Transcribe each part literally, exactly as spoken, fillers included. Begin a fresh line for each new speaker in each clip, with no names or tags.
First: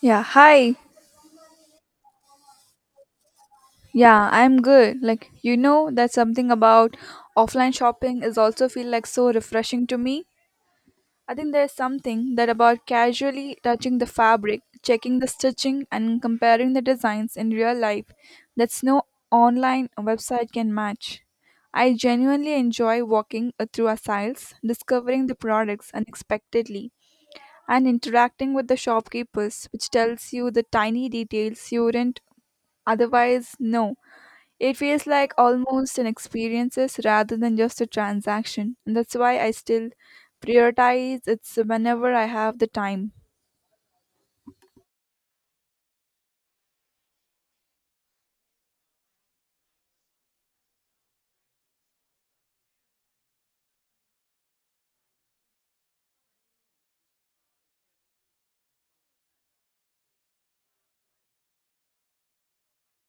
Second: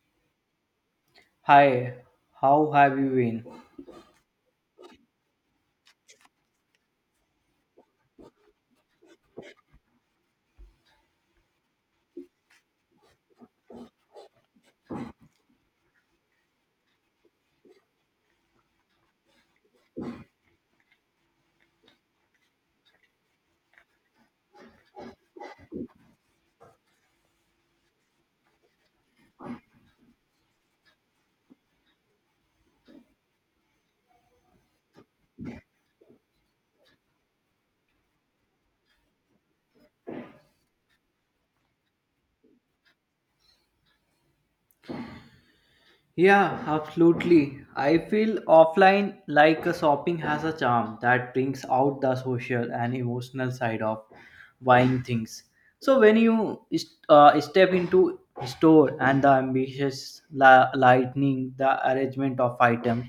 Yeah, hi.
Hi, how have you been?
Yeah, I'm good. Like, you know that something about offline shopping is also feel like so refreshing to me. I think there's something that about casually touching the fabric, checking the stitching and comparing the designs in real life that's no online website can match. I genuinely enjoy walking uh, through aisles, discovering the products unexpectedly and interacting with the shopkeepers which tells you the tiny details you wouldn't otherwise know. It feels like almost an experiences rather than just a transaction, and that's why I still prioritize it's whenever I have the time.
Yeah, absolutely. I feel offline like a shopping has a charm that brings out the social and emotional side of buying things. So when you is- uh, step into store and the ambitious la- lightning, the arrangement of items,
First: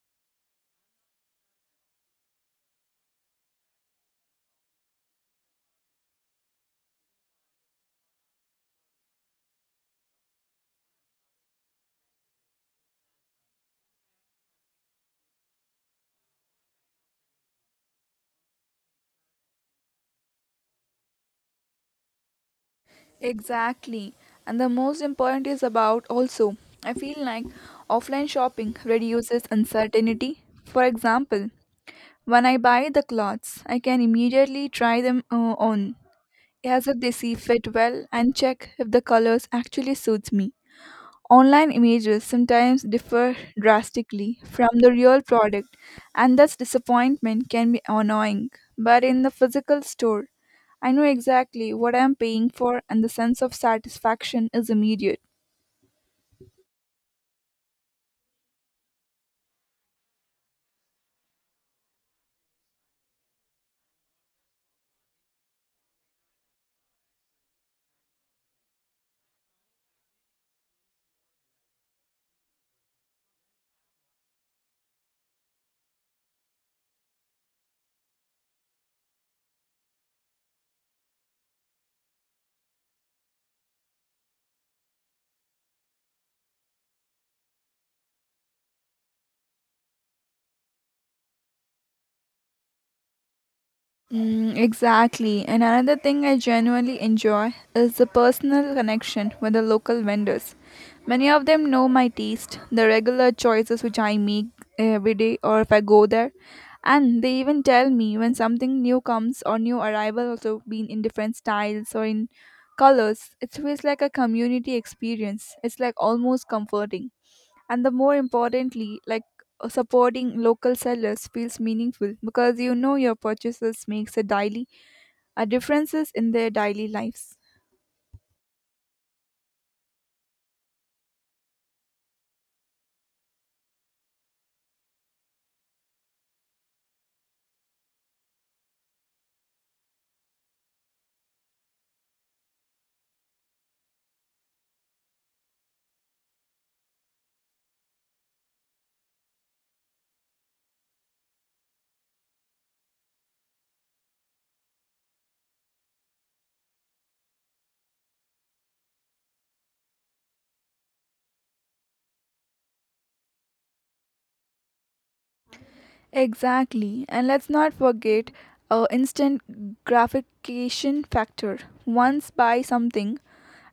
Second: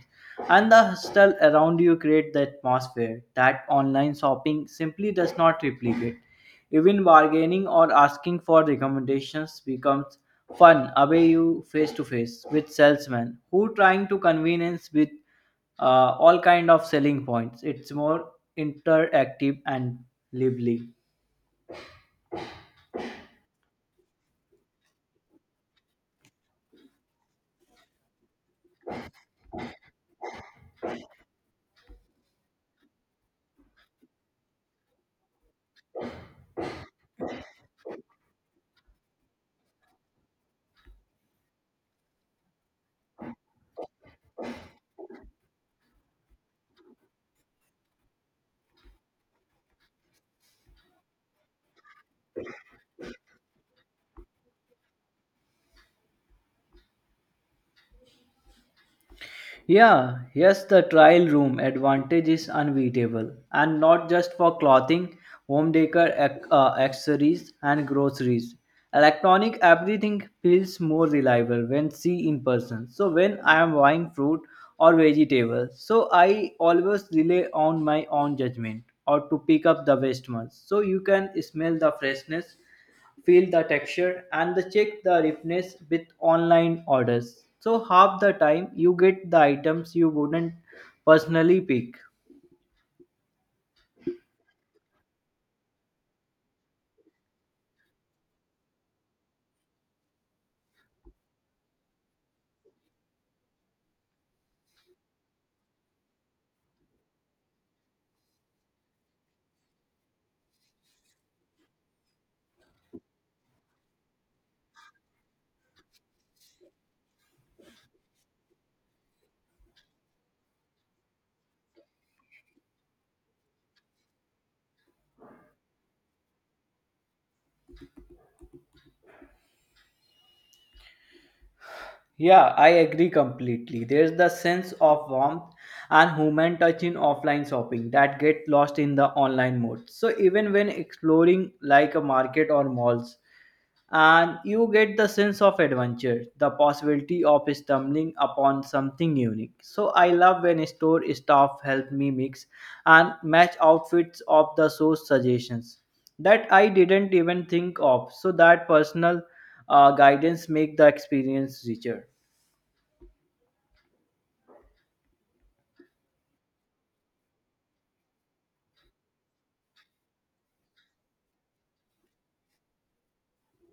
and the hustle around you create the atmosphere that online shopping simply does not replicate. Even bargaining or asking for recommendations becomes fun away you face to face with salesmen who trying to convenience with uh, all kind of selling points. It's more interactive and lively.
Exactly. And the most important is about also, I feel like offline shopping reduces uncertainty. For example, when I buy the clothes, I can immediately try them uh, on as if they see fit well and check if the colors actually suits me. Online images sometimes differ drastically from the real product, and thus disappointment can be annoying. But in the physical store, I know exactly what I am paying for, and the sense of satisfaction is immediate.
Yeah, yes, the trial room advantage is unbeatable, and not just for clothing, home decor, ac- uh, accessories, and groceries. Electronic everything feels more reliable when see in person. So when I am buying fruit or vegetables, so I always rely on my own judgment or to pick up the best ones. So you can smell the freshness feel the texture and the check the ripeness with online orders so half the time you get the items you wouldn't personally pick.
Mm, exactly. And another thing I genuinely enjoy is the personal connection with the local vendors. Many of them know my taste, the regular choices which I make every day or if I go there. And they even tell me when something new comes or new arrival also being in different styles or in colors. It feels like a community experience. It's like almost comforting and the more importantly like uh, supporting local sellers feels meaningful because you know your purchases makes a daily a differences in their daily lives.
Yeah, I agree completely. There's the sense of warmth and human touch in offline shopping that get lost in the online mode, so even when exploring like a market or malls and you get the sense of adventure, the possibility of stumbling upon something unique. So I love when store staff help me mix and match outfits of the source suggestions that I didn't even think of. So that personal uh, guidance make the experience richer.
Exactly, and let's not forget uh, instant gratification factor once buy something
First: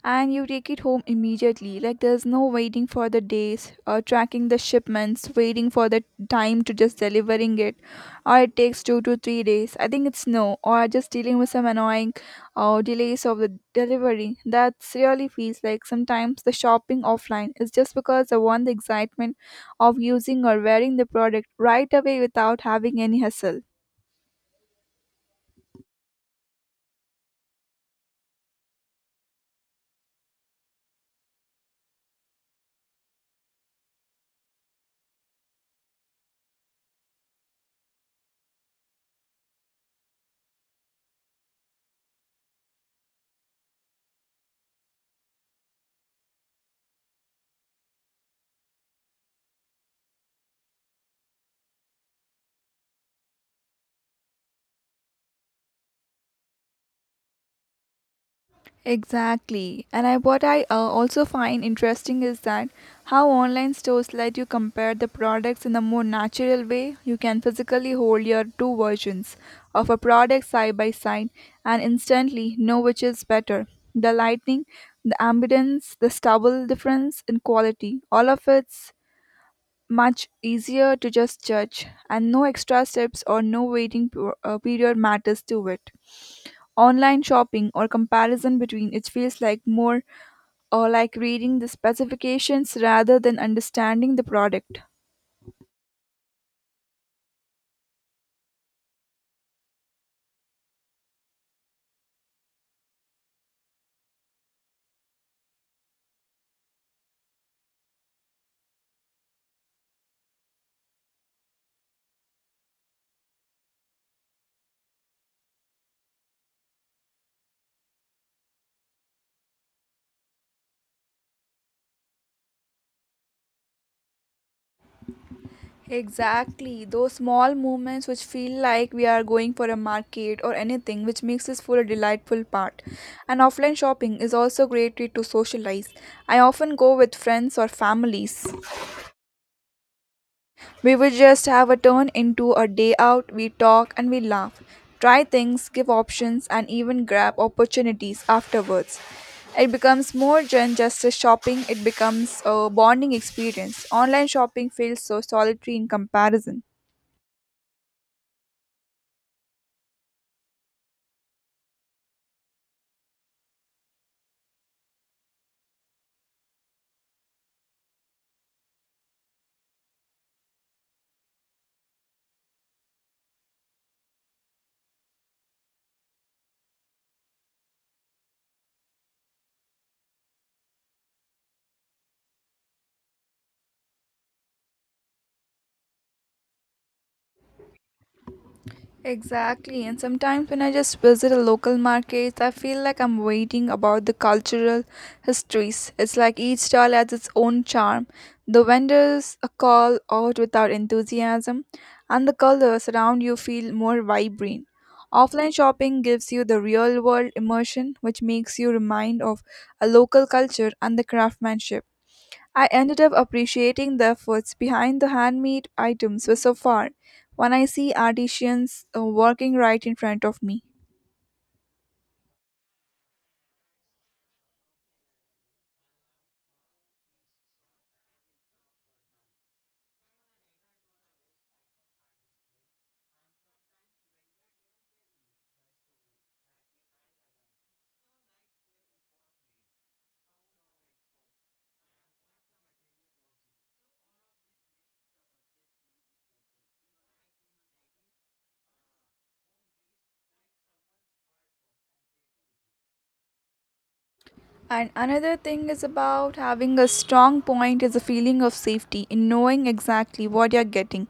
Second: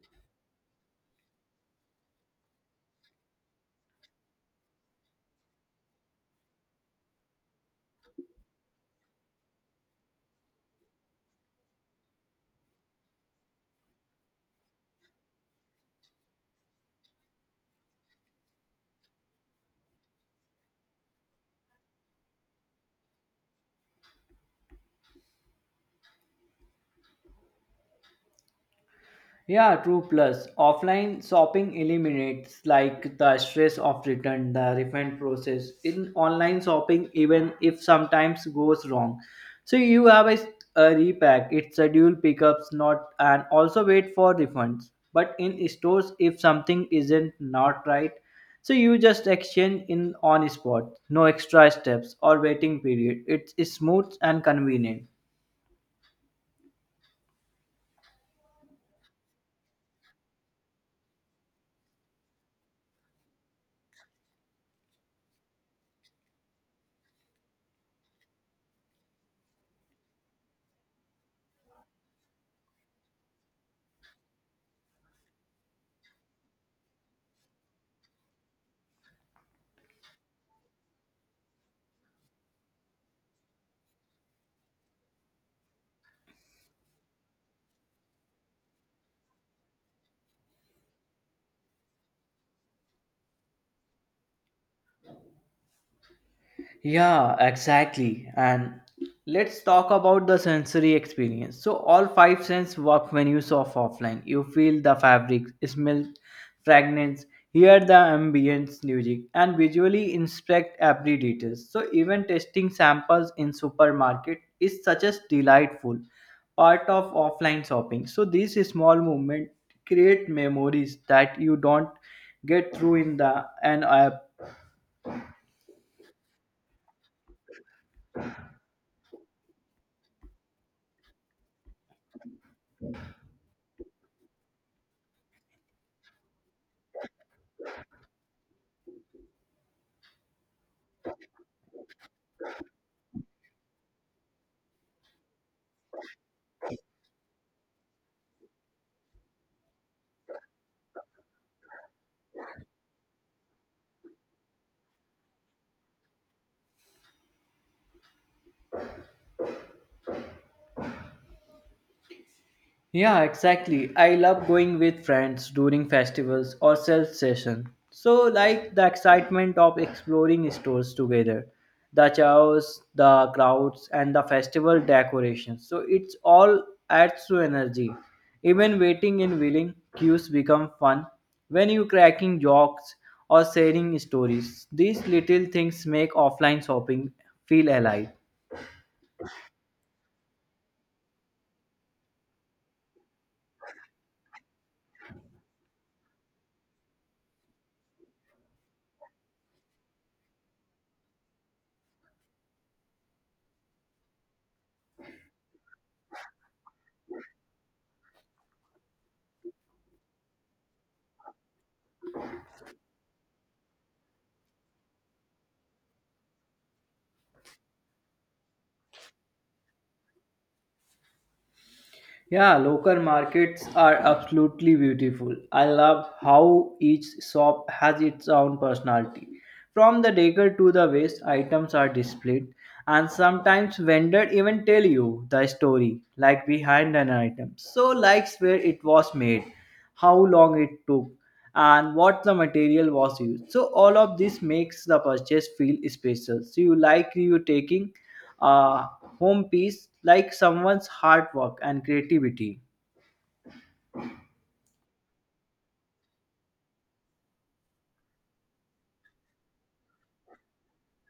and you take it home immediately. Like there's no waiting for the days or tracking the shipments, waiting for the time to just delivering it, or it takes two to three days. I think it's no, or just dealing with some annoying uh, delays of the delivery. That's really feels like sometimes the shopping offline is just because I want the excitement of using or wearing the product right away without having any hassle.
Yeah, true. Plus, offline shopping eliminates like the stress of return, the refund process. In online shopping, even if sometimes goes wrong, so you have a, a repack. It's schedule pickups, not and also wait for refunds. But in stores, if something isn't not right, so you just exchange in on spot. No extra steps or waiting period. It's smooth and convenient.
Exactly. And I, what I uh, also find interesting is that how online stores let you compare the products in a more natural way. You can physically hold your two versions of a product side by side and instantly know which is better. The lighting, the ambience, the stubble difference in quality, all of it's much easier to just judge, and no extra steps or no waiting per- uh, period matters to it online shopping or comparison between it feels like more uh, like reading the specifications rather than understanding the product.
Yeah, exactly. And let's talk about the sensory experience. So all five senses work when you surf offline. You feel the fabric, smell fragrance, hear the ambient music, and visually inspect every detail. So even testing samples in supermarket is such a delightful part of offline shopping. So these small movements create memories that you don't get through in the an app.
Exactly those small moments which feel like we are going for a market or anything which makes this for a delightful part, and offline shopping is also great way to socialize. I often go with friends or families. We would just have a turn into a day out, we talk and we laugh, try things, give options, and even grab opportunities afterwards. It becomes more than just a shopping, it becomes a bonding experience. Online shopping feels so solitary in comparison.
Yeah, exactly. I love going with friends during festivals or sales session. So like the excitement of exploring stores together, the chaos, the crowds and the festival decorations. So it's all adds to energy. Even waiting in willing queues become fun when you cracking jokes or sharing stories. These little things make offline shopping feel alive.
Exactly, and sometimes when I just visit a local market, I feel like I'm waiting about the cultural histories. It's like each stall has its own charm. The vendors uh, call out without enthusiasm, and the colors around you feel more vibrant. Offline shopping gives you the real world immersion, which makes you remind of a local culture and the craftsmanship. I ended up appreciating the efforts behind the handmade items for so far when I see artisans uh, working right in front of me.
Yeah, local markets are absolutely beautiful. I love how each shop has its own personality. From the decor to the waste, items are displayed, and sometimes vendor even tell you the story, like behind an item. So, like where it was made, how long it took, and what the material was used. So, all of this makes the purchase feel special. So, you like you taking uh, home piece like someone's hard work and creativity.
And another thing is about having a strong point is a feeling of safety in knowing exactly what you're getting.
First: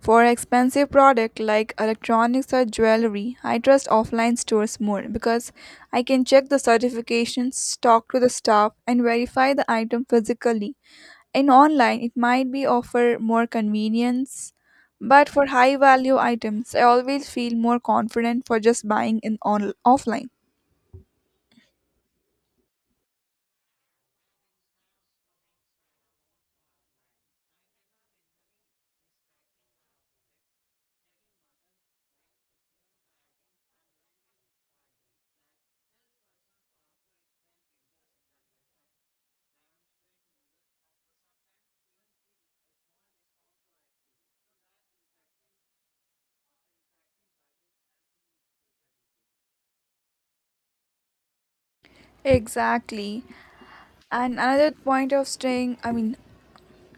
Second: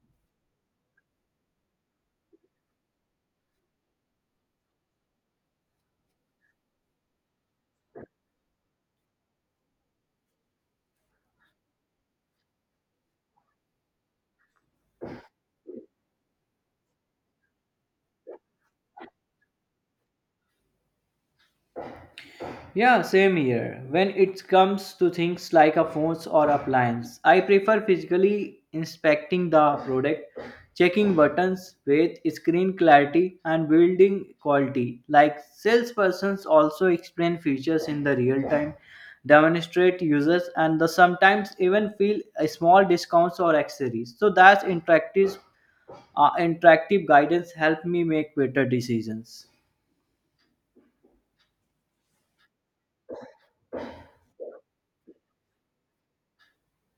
For expensive product like electronics or jewelry, I trust offline stores more because I can check the certifications, talk to the staff and verify the item physically. In online it might be offer more convenience, but for high value items I always feel more confident for just buying in on offline.
Yeah, same here. When it comes to things like a phones or appliance, I prefer physically inspecting the product, checking buttons, weight, screen clarity, and building quality. Like salespersons also explain features in the real time, demonstrate users, and the sometimes even feel a small discounts or accessories. So that's interactive Uh, interactive guidance helped me make better decisions.
Exactly, and another point of staying, I mean,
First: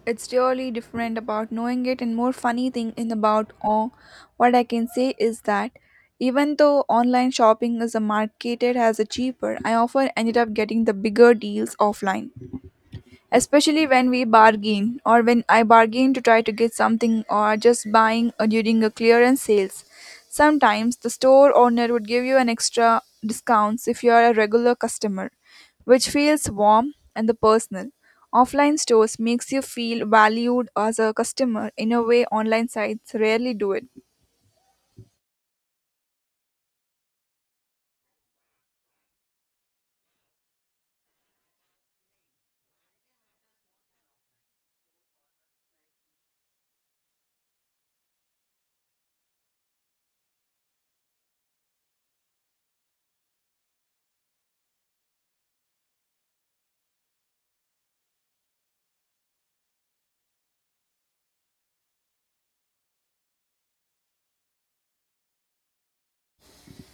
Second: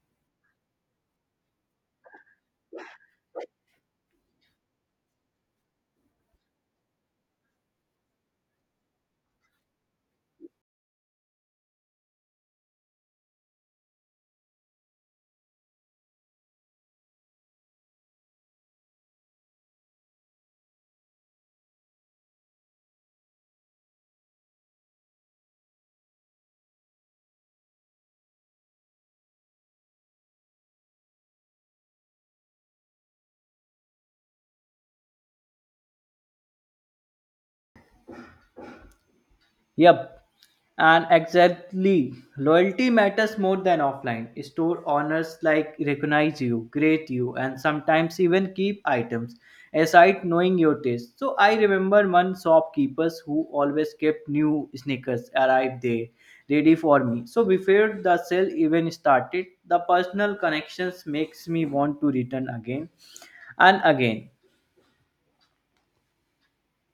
it's really different about knowing it and more funny thing in about all what I can say is that even though online shopping is a marketed as a cheaper I often ended up getting the bigger deals offline, especially when we bargain or when I bargain to try to get something or just buying uh, during a clearance sales. Sometimes the store owner would give you an extra discounts if you are a regular customer, which feels warm and the personal. Offline stores makes you feel valued as a customer in a way online sites rarely do it.
Yep, and exactly. Loyalty matters more than offline. Store owners like recognize you, grade you, and sometimes even keep items aside knowing your taste. So I remember one shopkeepers who always kept new sneakers arrived there ready for me. So before the sale even started, the personal connections makes me want to return again and again.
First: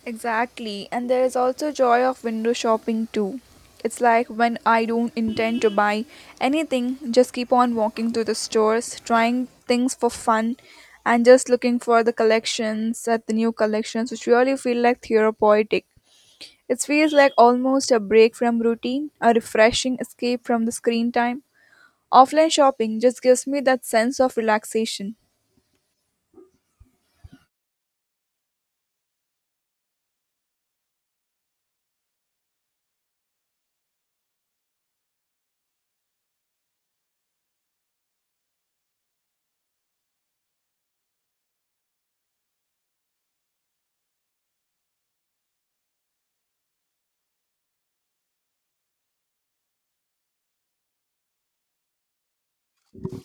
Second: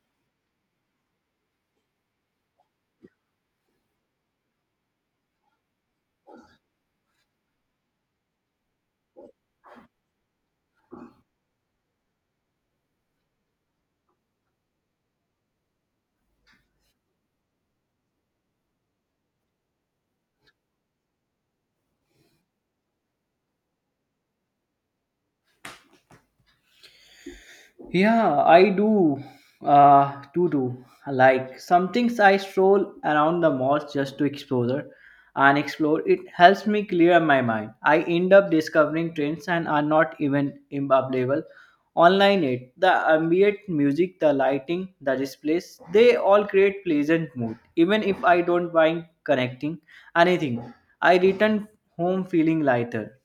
Exactly, and there is also joy of window shopping too. It's like when I don't intend to buy anything, just keep on walking to the stores, trying things for fun, and just looking for the collections at the new collections, which really feel like therapeutic. It feels like almost a break from routine, a refreshing escape from the screen time. Offline shopping just gives me that sense of relaxation.
Yeah, I do. Uh, do do. Like some things I stroll around the malls just to explore and explore. It helps me clear my mind. I end up discovering trends and are not even available online yet. The ambient music, the lighting, the displays, they all create pleasant mood. Even if I don't mind connecting anything, I return home feeling lighter.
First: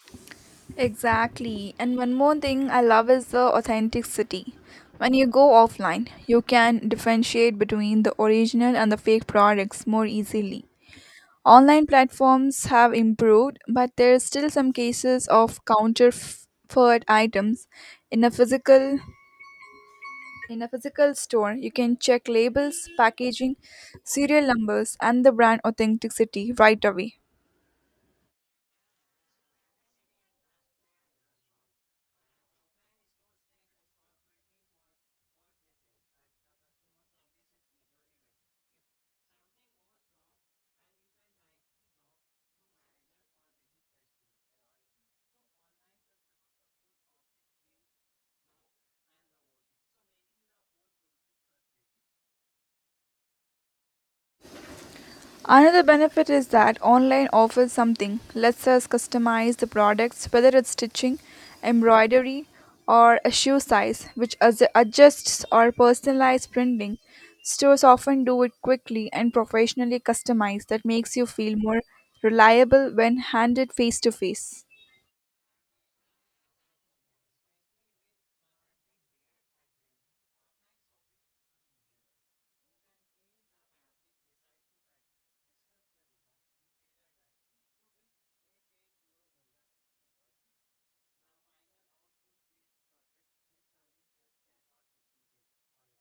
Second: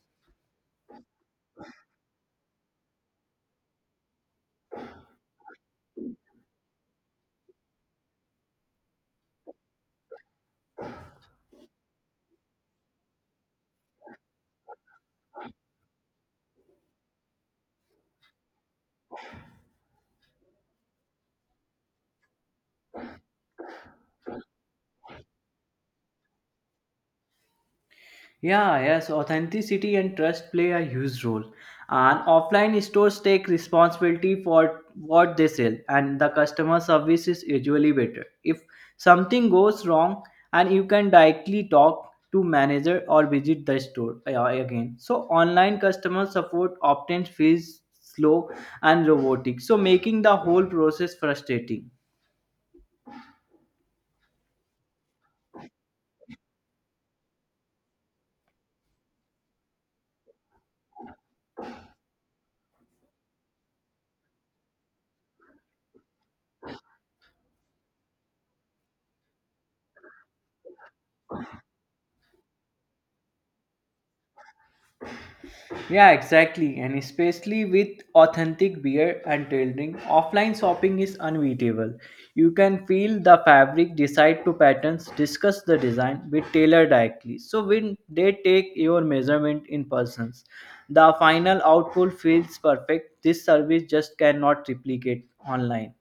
Exactly. And one more thing I love is the authenticity. When you go offline, you can differentiate between the original and the fake products more easily. Online platforms have improved, but there are still some cases of counterfeit items in a physical in a physical store. You can check labels, packaging, serial numbers, and the brand authenticity right away.
Yeah, yes, authenticity and trust play a huge role. And offline stores take responsibility for what they sell, and the customer service is usually better. If something goes wrong, and you can directly talk to manager or visit the store uh, again. So online customer support often feels slow and robotic, so making the whole process frustrating.
Another benefit is that online offers something. Lets us customize the products, whether it's stitching, embroidery, or a shoe size, which adj- adjusts or personalized printing. Stores often do it quickly and professionally customized, that makes you feel more reliable when handed face to face.
Yeah, exactly. And especially with authentic beer and tailoring, offline shopping is unbeatable. You can feel the fabric, decide to patterns, discuss the design with tailor directly. So when they take your measurement in persons, the final output feels perfect. This service just cannot replicate online.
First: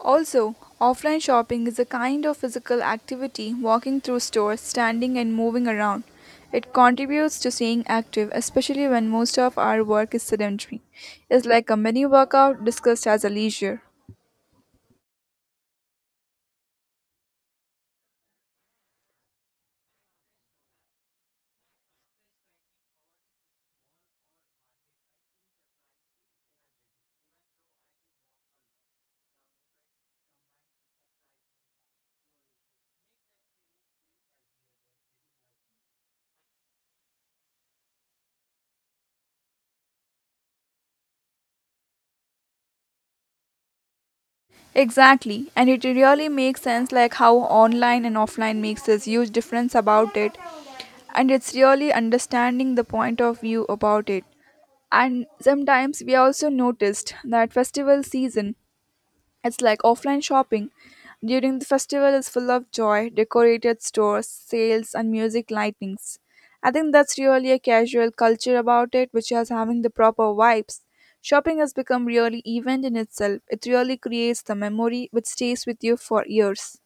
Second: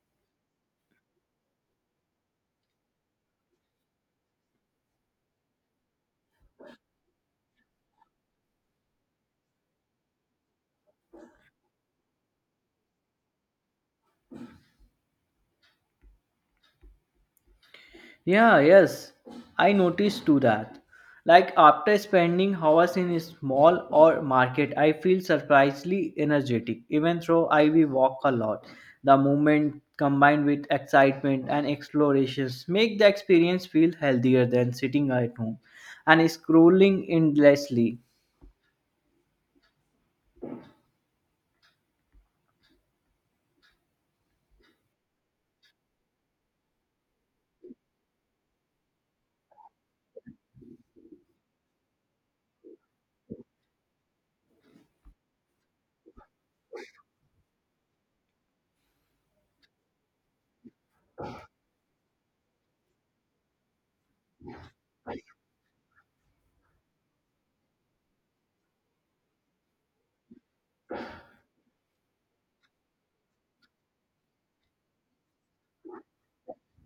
Also, offline shopping is a kind of physical activity, walking through stores, standing and moving around. It contributes to staying active, especially when most of our work is sedentary. It's like a mini workout discussed as a leisure.
Yeah, yes, I noticed too that. Like after spending hours in a small or market, I feel surprisingly energetic. Even though I will walk a lot, the movement combined with excitement and explorations make the experience feel healthier than sitting at home and scrolling endlessly.
Exactly, and it really makes sense like how online and offline makes this huge difference about it. And it's really understanding the point of view about it. And sometimes we also noticed that festival season. It's like offline shopping. During the festival is full of joy, decorated stores, sales and music lightnings. I think that's really a casual culture about it which is having the proper vibes. Shopping has become really event in itself. It really creates the memory which stays with you for years.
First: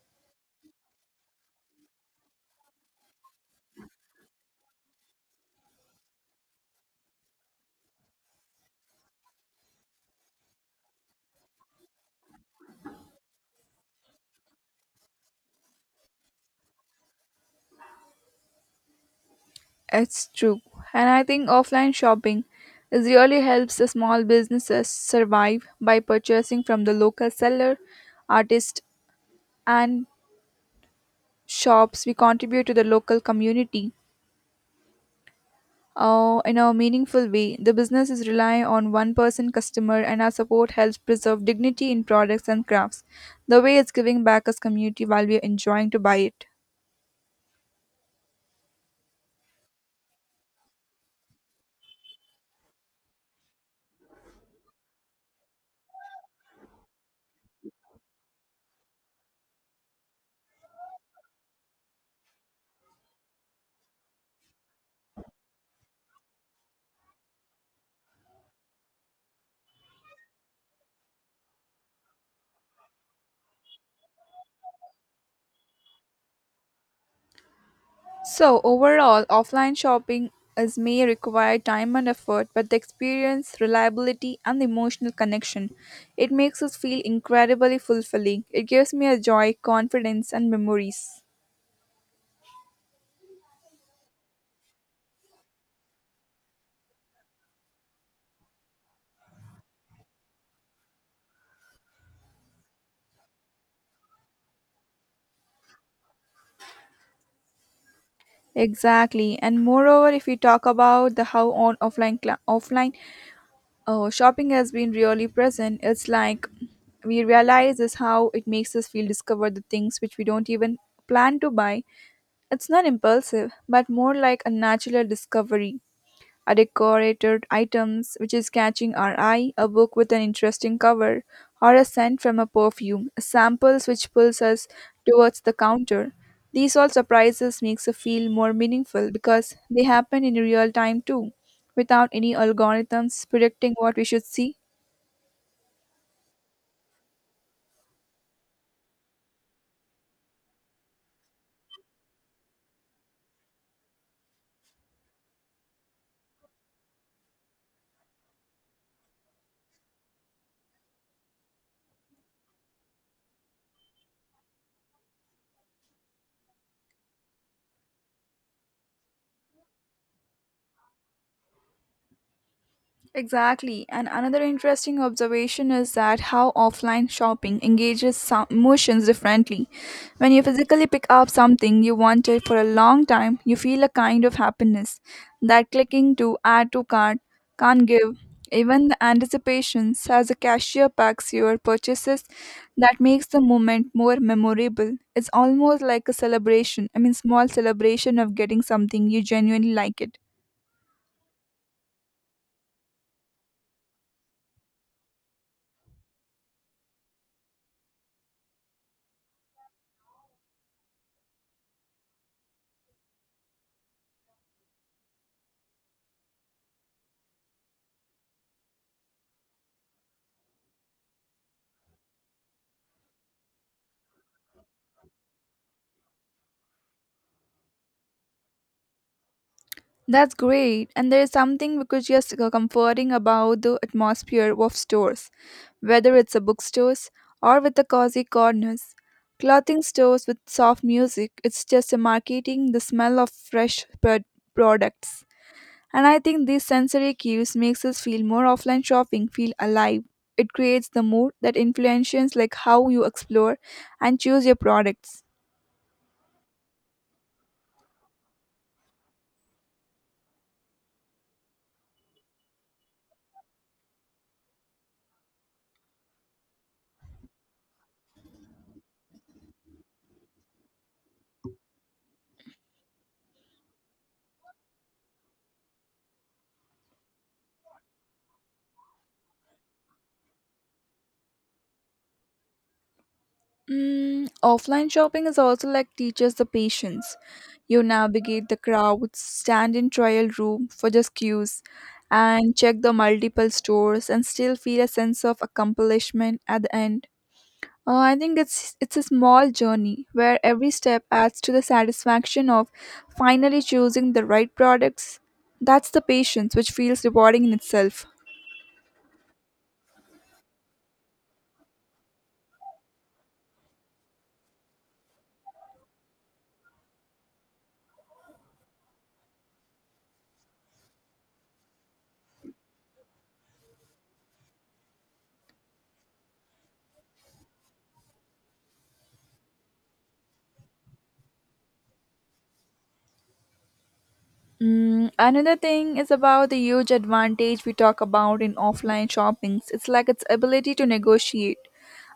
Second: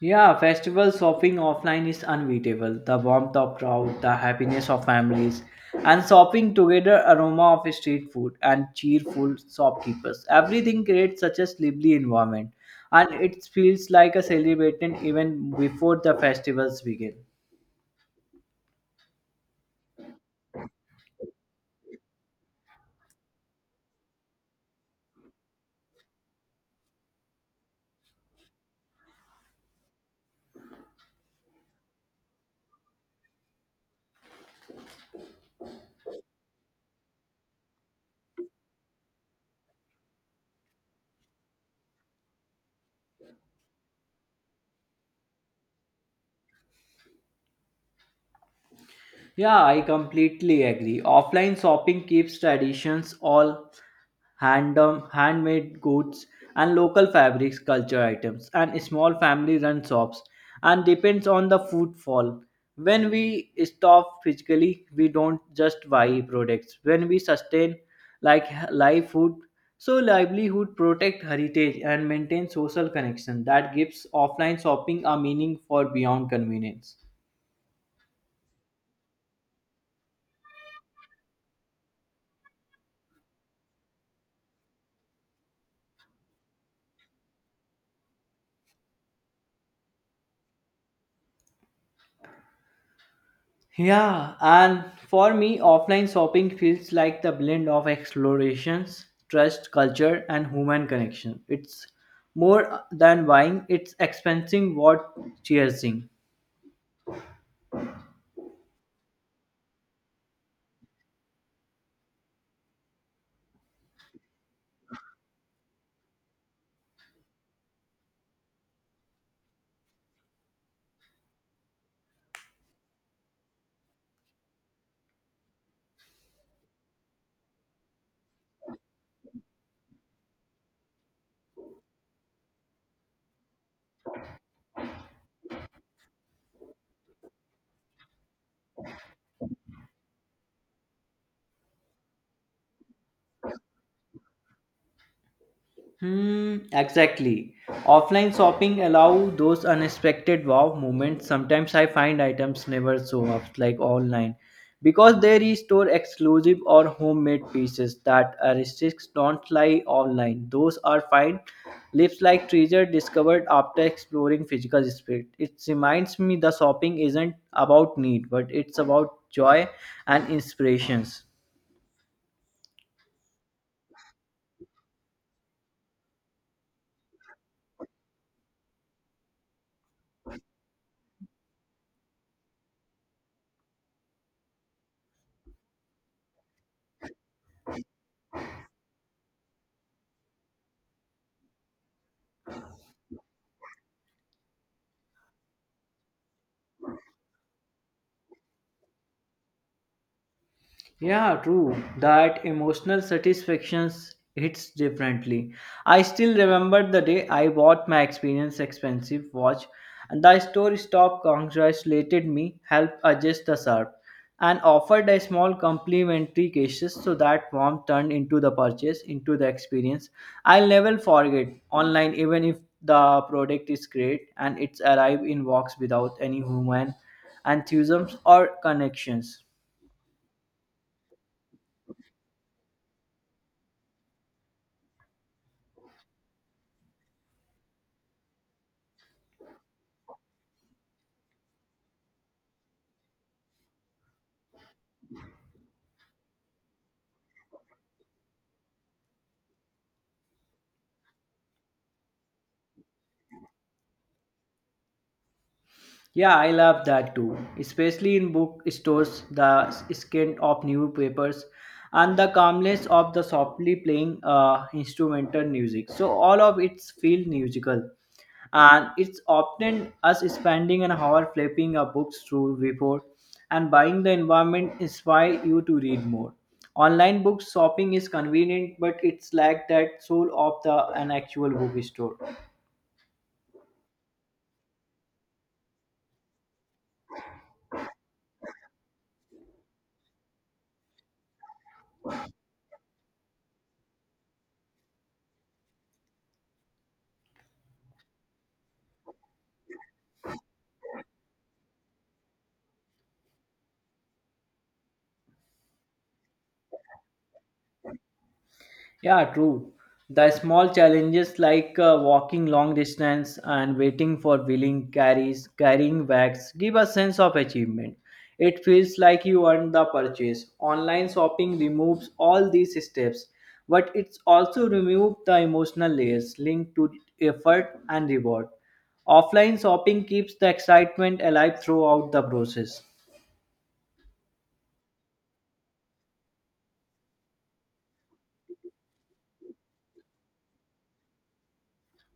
Yeah, festival shopping offline is unbeatable. The warmth of crowd, the happiness of families, and shopping together aroma of street food and cheerful shopkeepers. Everything creates such a lively environment and it feels like a celebration even before the festivals begin.
It's true. And I think offline shopping is really helps the small businesses survive by purchasing from the local seller, artist and shops, we contribute to the local community uh, in a meaningful way. The business is relying on one person customer, and our support helps preserve dignity in products and crafts. The way it's giving back as community while we are enjoying to buy it.
Yeah, I completely agree. Offline shopping keeps traditions all hand handmade goods and local fabrics, culture items, and small family-run shops, and depends on the footfall. When we stop physically, we don't just buy products. When we sustain like live food, so livelihood protect heritage and maintain social connection. That gives offline shopping a meaning for beyond convenience.
So overall, offline shopping is may require time and effort, but the experience, reliability, and the emotional connection, it makes us feel incredibly fulfilling. It gives me a joy, confidence, and memories.
Yeah, and for me, offline shopping feels like the blend of explorations, trust, culture, and human connection. It's more than buying, it's experiencing what cheersing.
Exactly, and moreover, if we talk about the how on offline cla offline uh, shopping has been really present, it's like we realize is how it makes us feel discover the things which we don't even plan to buy. It's not impulsive, but more like a natural discovery, a decorated items which is catching our eye, a book with an interesting cover, or a scent from a perfume, samples which pulls us towards the counter. These all surprises makes us feel more meaningful because they happen in real time too, without any algorithms predicting what we should see.
Hmm, exactly. Offline shopping allow those unexpected wow moments. Sometimes I find items never show up like online because they restore exclusive or homemade pieces that artists don't lie online. Those are fine. Lips like treasure discovered after exploring physical space. It reminds me the shopping isn't about need, but it's about joy and inspirations.
Exactly. And another interesting observation is that how offline shopping engages some emotions differently. When you physically pick up something you wanted for a long time, you feel a kind of happiness that clicking to add to cart can't give. Even the anticipations as the cashier packs your purchases that makes the moment more memorable. It's almost like a celebration. I mean small celebration of getting something you genuinely like it.
Yeah, true. That emotional satisfactions hits differently. I still remember the day I bought my experience expensive watch and the store stop congratulated me, helped adjust the sharp, and offered a small complimentary case so that warmth turned into the purchase, into the experience. I'll never forget online even if the product is great and it's arrived in box without any human enthusiasm or connections.
That's great, and there is something which is just uh, comforting about the atmosphere of stores, whether it's a bookstores or with the cozy corners. Clothing stores with soft music, it's just a marketing the smell of fresh pro- products. And I think these sensory cues makes us feel more offline shopping feel alive. It creates the mood that influences like how you explore and choose your products.
Yeah, I love that too. Especially in bookstores, the scent of newspapers and the calmness of the softly playing uh, instrumental music. So all of it feels musical. And it's often us spending an hour flipping a book through before and buying the environment inspire you to read more. Online book shopping is convenient, but it's like that soul of the an actual bookstore.
Mm, offline shopping is also like teaches the patience. You navigate the crowds, stand in trial room for just queues, and check the multiple stores and still feel a sense of accomplishment at the end. Uh, I think it's it's a small journey where every step adds to the satisfaction of finally choosing the right products. That's the patience which feels rewarding in itself.
Yeah, true. The small challenges like uh, walking long distance and waiting for wheeling carries, carrying bags give a sense of achievement. It feels like you earned the purchase. Online shopping removes all these steps, but it's also removed the emotional layers linked to effort and reward. Offline shopping keeps the excitement alive throughout the process.
Mm, another thing is about the huge advantage we talk about in offline shoppings. It's like its ability to negotiate.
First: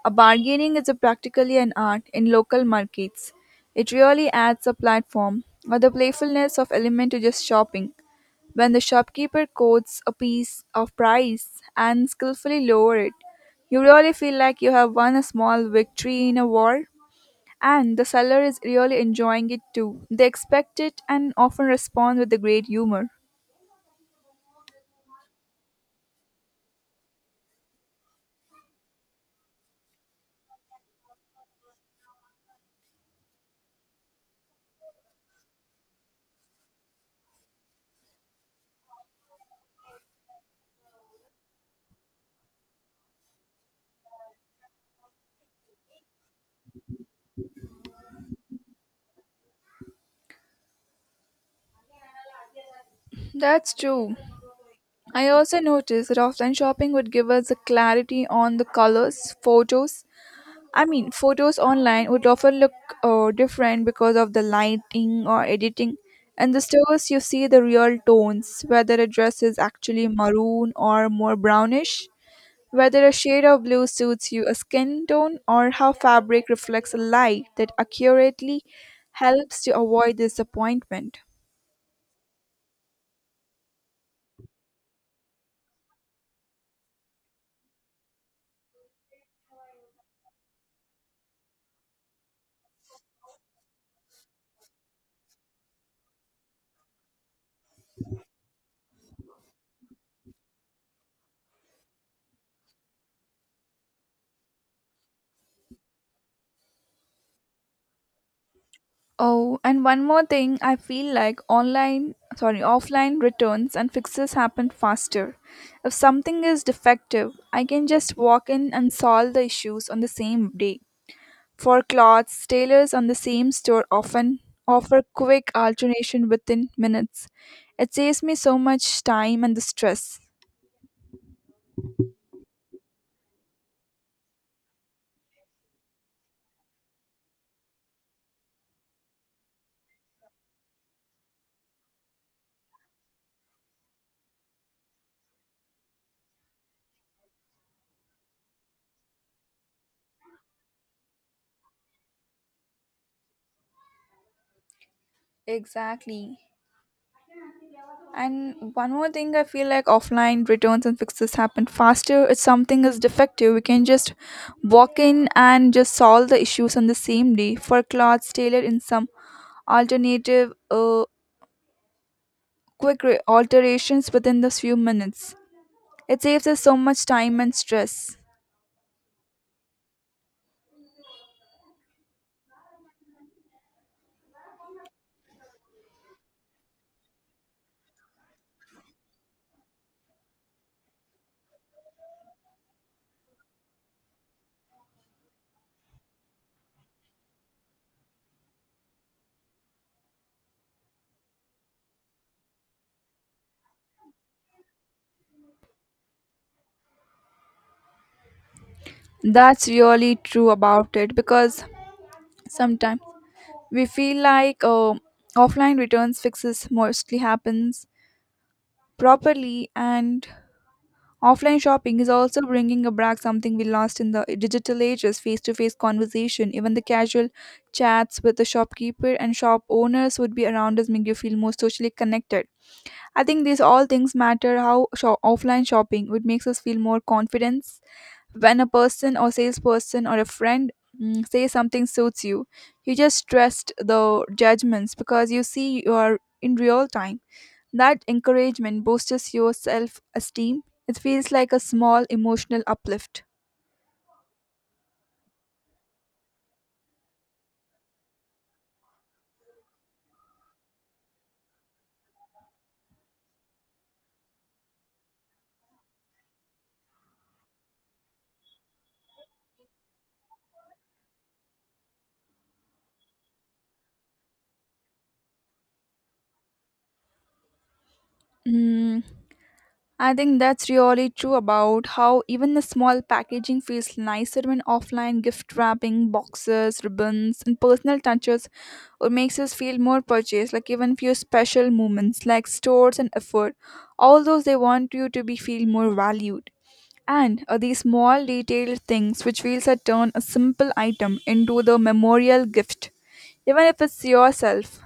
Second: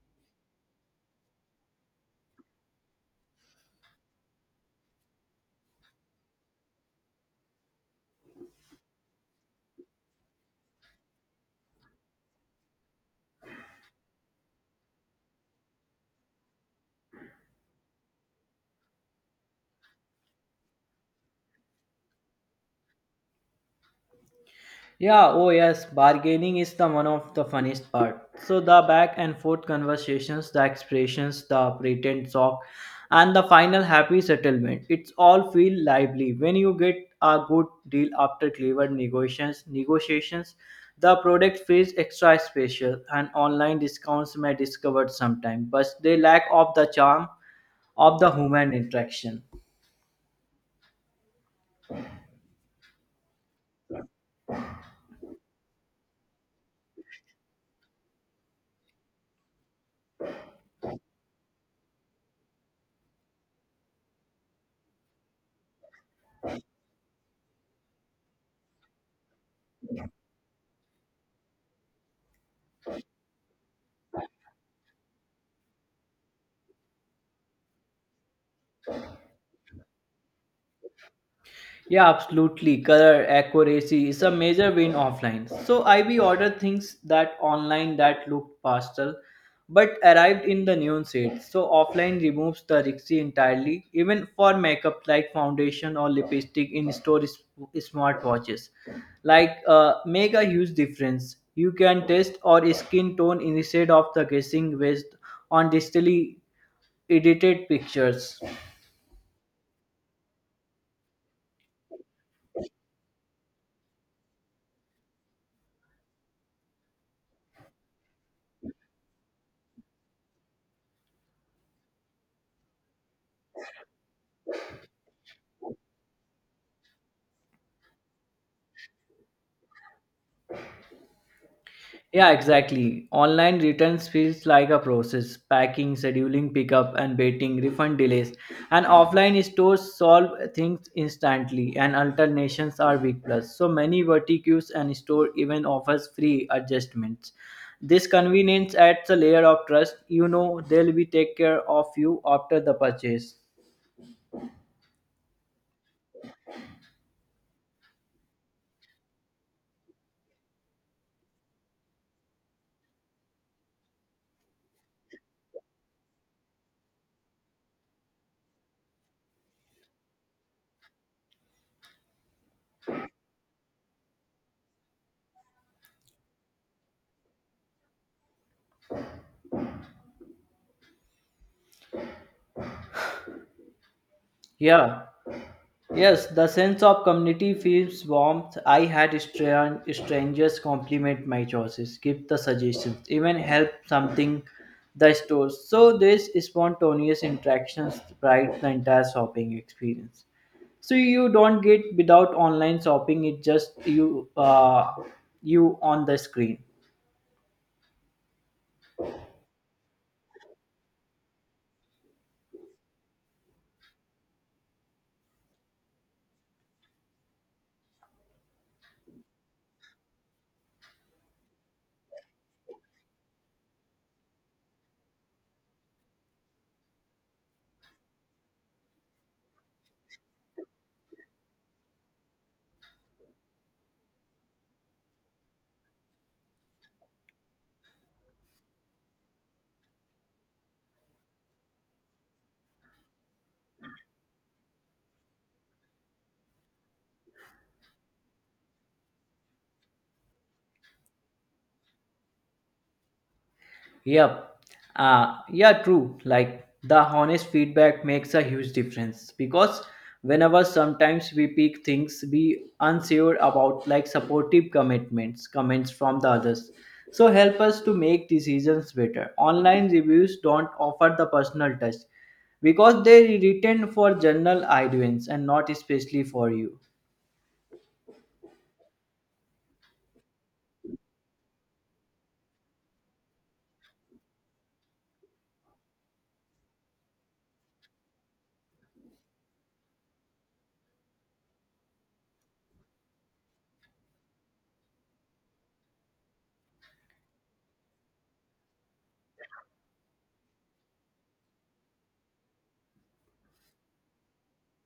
A bargaining is a practically an art in local markets. It really adds a platform or the playfulness of element to just shopping. When the shopkeeper quotes a piece of price and skillfully lower it, you really feel like you have won a small victory in a war. And the seller is really enjoying it too. They expect it and often respond with a great humor.
Yeah, oh yes, bargaining is the one of the funniest part. So the back and forth conversations, the expressions, the pretend shock, and the final happy settlement. It's all feel lively when you get a good deal after clever negotiations. Negotiations, the product feels extra special, and online discounts may discovered sometime, but they lack of the charm of the human interaction.
That's true. I also noticed that offline shopping would give us the clarity on the colors, photos. I mean, photos online would often look uh, different because of the lighting or editing. In the stores, you see the real tones, whether a dress is actually maroon or more brownish. Whether a shade of blue suits you a skin tone or how fabric reflects a light that accurately helps to avoid disappointment.
Yeah, absolutely. Color accuracy is a major win offline. So I B ordered things that online that looked pastel but arrived in the neon shade. So offline removes the risky entirely, even for makeup like foundation or lipstick in store is- smartwatches. Like uh, make a huge difference. You can test or skin tone instead of the guessing based on digitally edited pictures.
Oh, and one more thing, I feel like online, sorry, offline returns and fixes happen faster. If something is defective, I can just walk in and solve the issues on the same day. For clothes, tailors on the same store often offer quick alternation within minutes. It saves me so much time and the stress.
Yeah, exactly. Online returns feels like a process. Packing, scheduling pickup and waiting, refund delays. And offline stores solve things instantly and alternations are big plus. So many verticals and store even offers free adjustments. This convenience adds a layer of trust. You know they'll be take care of you after the purchase.
Exactly. And one more thing, I feel like offline returns and fixes happen faster. If something is defective, we can just walk in and just solve the issues on the same day. For clothes tailored in some alternative, uh, quick re- alterations within the few minutes. It saves us so much time and stress.
Yeah. Yes, the sense of community feels warmth. I had stra- strangers compliment my choices, give the suggestions, even help something the stores. So this spontaneous interactions bright the entire shopping experience. So you don't get without online shopping. It's just you, uh, you on the screen.
That's really true about it because sometimes we feel like uh, offline returns fixes mostly happens properly and offline shopping is also bringing back something we lost in the digital ages face to face conversation, even the casual chats with the shopkeeper and shop owners would be around us, make you feel more socially connected. I think these all things matter how sho- offline shopping would makes us feel more confidence when a person or salesperson or a friend mm, say something suits you. You just trust the judgments because you see you are in real time. That encouragement boosts your self esteem. It feels like a small emotional uplift.
Yep. Uh, yeah, true. Like the honest feedback makes a huge difference because whenever sometimes we pick things we unsure about like supportive commitments, comments from the others. So help us to make decisions better. Online reviews don't offer the personal touch because they are written for general audience and not especially for you.
Mm, I think that's really true about how even the small packaging feels nicer when offline gift wrapping, boxes, ribbons, and personal touches or makes us feel more purchased, like even few special moments like stores and effort. All those they want you to be feel more valued. And uh, these small detailed things which feels a turn a simple item into the memorial gift, even if it's yourself.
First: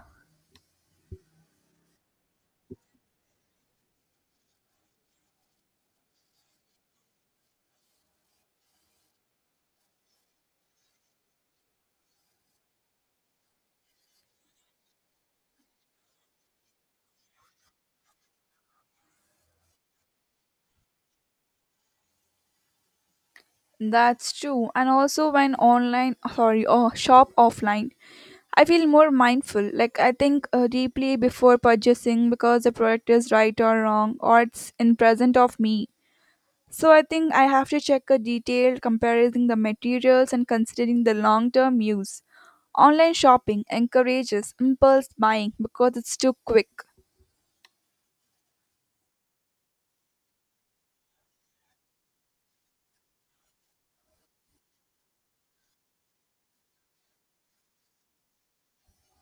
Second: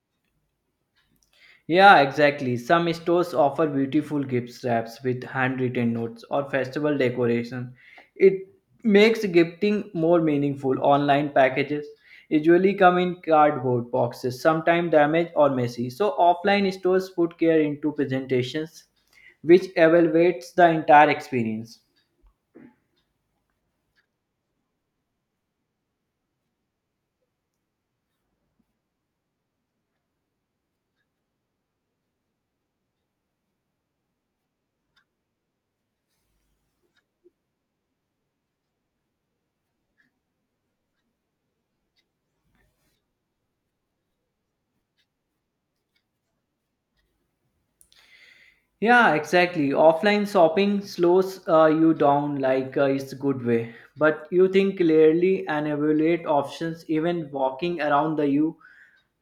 Yeah, exactly. Some stores offer beautiful gift wraps with handwritten notes or festival decoration. It makes gifting more meaningful. Online packages usually come in cardboard boxes, sometimes damaged or messy. So offline stores put care into presentations, which elevates the entire experience.
That's true. And also when online sorry or shop offline I feel more mindful. Like I think uh, deeply before purchasing because the product is right or wrong or it's in present of me. So I think I have to check a detailed comparing the materials and considering the long-term use. Online shopping encourages impulse buying because it's too quick.
Yeah, exactly. Offline shopping slows uh, you down like uh, it's a good way. But you think clearly and evaluate options, even walking around the you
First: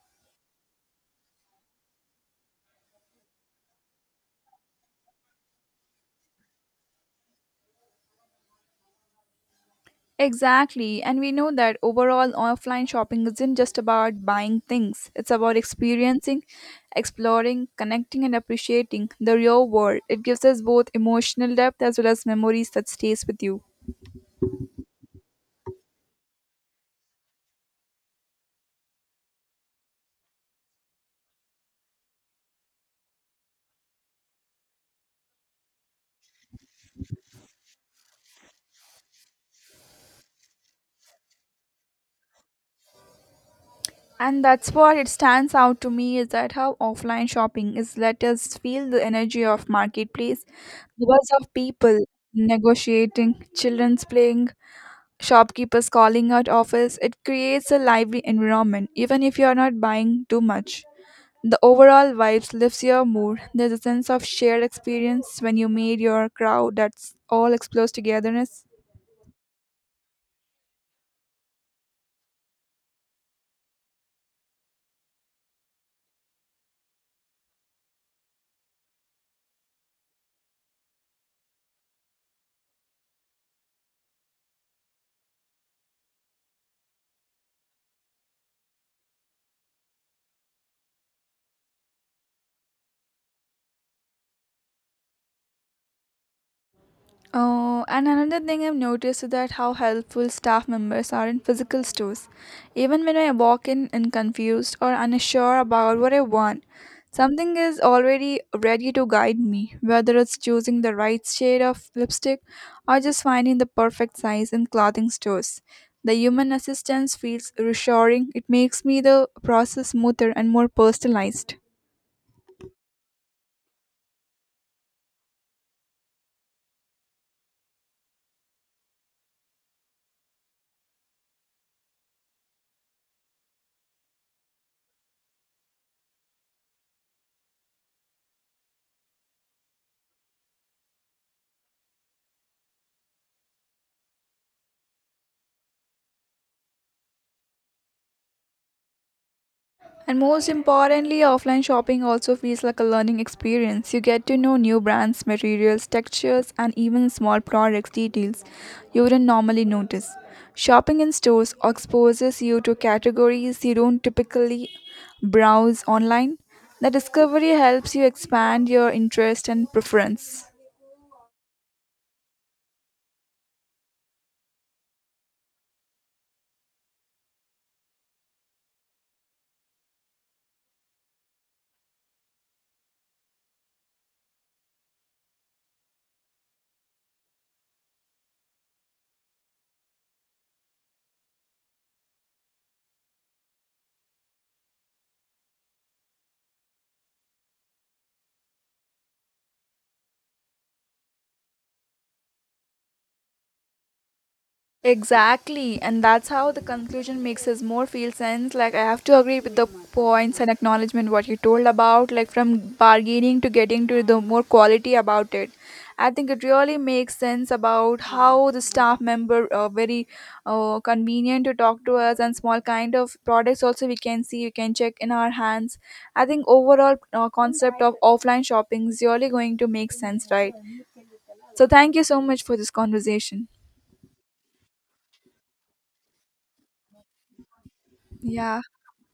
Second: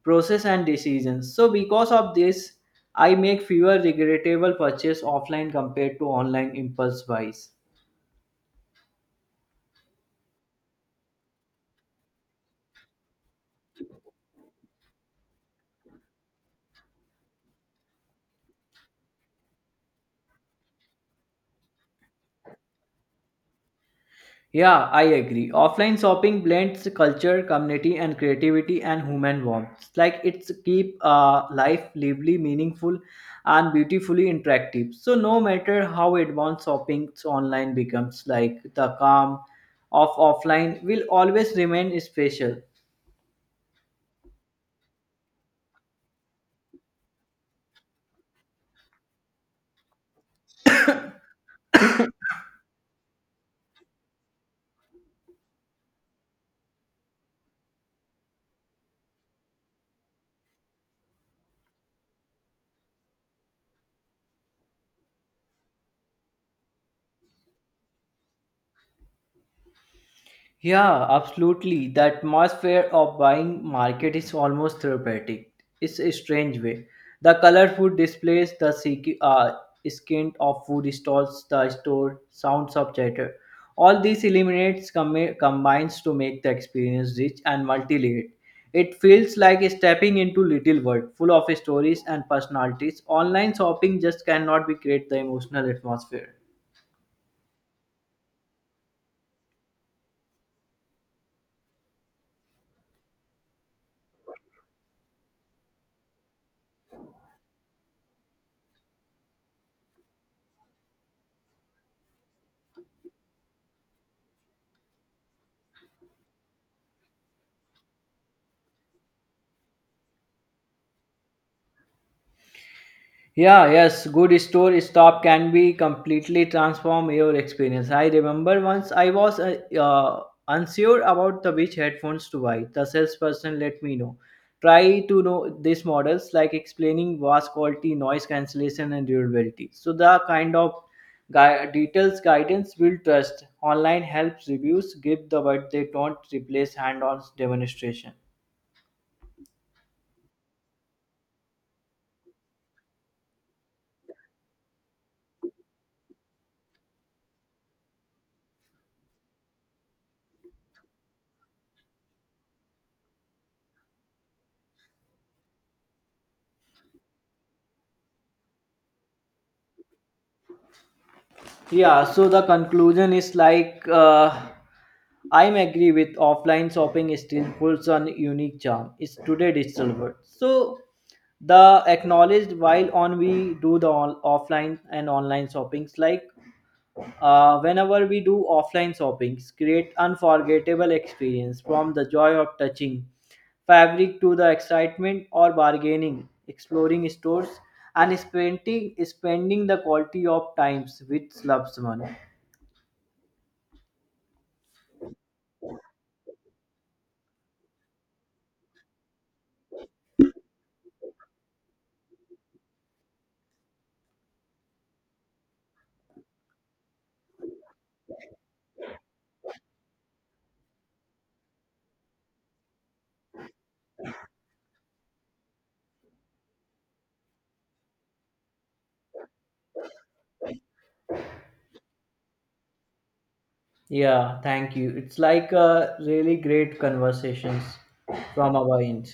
process and decisions. So because of this, I make fewer regrettable purchase offline compared to online impulse buys.
Exactly, and we know that overall offline shopping isn't just about buying things, it's about experiencing, exploring, connecting, and appreciating the real world. It gives us both emotional depth as well as memories that stays with you.
Yeah, I agree. Offline shopping blends culture, community, and creativity and human warmth. Like it's keep uh, life lively, meaningful, and beautifully interactive. So no matter how advanced shopping online becomes, like the calm of offline will always remain special.
And that's what it stands out to me is that how offline shopping is let us feel the energy of marketplace, the buzz of people negotiating, children's playing, shopkeepers calling out offers. It creates a lively environment, even if you're not buying too much. The overall vibes lifts your mood. There's a sense of shared experience when you meet your crowd that's all explores togetherness.
Yeah, absolutely. The atmosphere of buying market is almost therapeutic. It's a strange way. The colorful displays, the seek- uh, skin of food stalls, the store sounds of chatter. All these eliminates com- combines to make the experience rich and multi-layered. It feels like stepping into little world full of stories and personalities. Online shopping just cannot be create the emotional atmosphere.
Oh, and another thing I've noticed is that how helpful staff members are in physical stores. Even when I walk in and confused or unsure about what I want, something is already ready to guide me, whether it's choosing the right shade of lipstick or just finding the perfect size in clothing stores. The human assistance feels reassuring. It makes me the process smoother and more personalized.
Yeah, yes, good store stop can be completely transform your experience. I remember once I was uh, uh, unsure about the which headphones to buy. The salesperson let me know. Try to know these models like explaining vast quality, noise cancellation, and durability. So the kind of gui- details guidance will trust. Online helps reviews give the but they don't replace hand-on demonstration.
And most importantly, offline shopping also feels like a learning experience. You get to know new brands, materials, textures, and even small products details you wouldn't normally notice. Shopping in stores exposes you to categories you don't typically browse online. The discovery helps you expand your interest and preference.
Yeah, so the conclusion is like uh, I'm agree with offline shopping still holds on unique charm. It's today digital world. So the acknowledged while on we do the on, offline and online shoppings like uh, whenever we do offline shoppings, create unforgettable experience from the joy of touching fabric to the excitement or bargaining, exploring stores, and spending spending the quality of times with loved one.
Exactly, and that's how the conclusion makes us more feel sense. Like I have to agree with the points and acknowledgement what you told about, like from bargaining to getting to the more quality about it. I think it really makes sense about how the staff member uh, very uh, convenient to talk to us and small kind of products also we can see we can check in our hands. I think overall uh, concept of offline shopping is really going to make sense, right? So thank you so much for this conversation.
Yeah, thank you. It's like a really great conversations from
Yeah.
our end.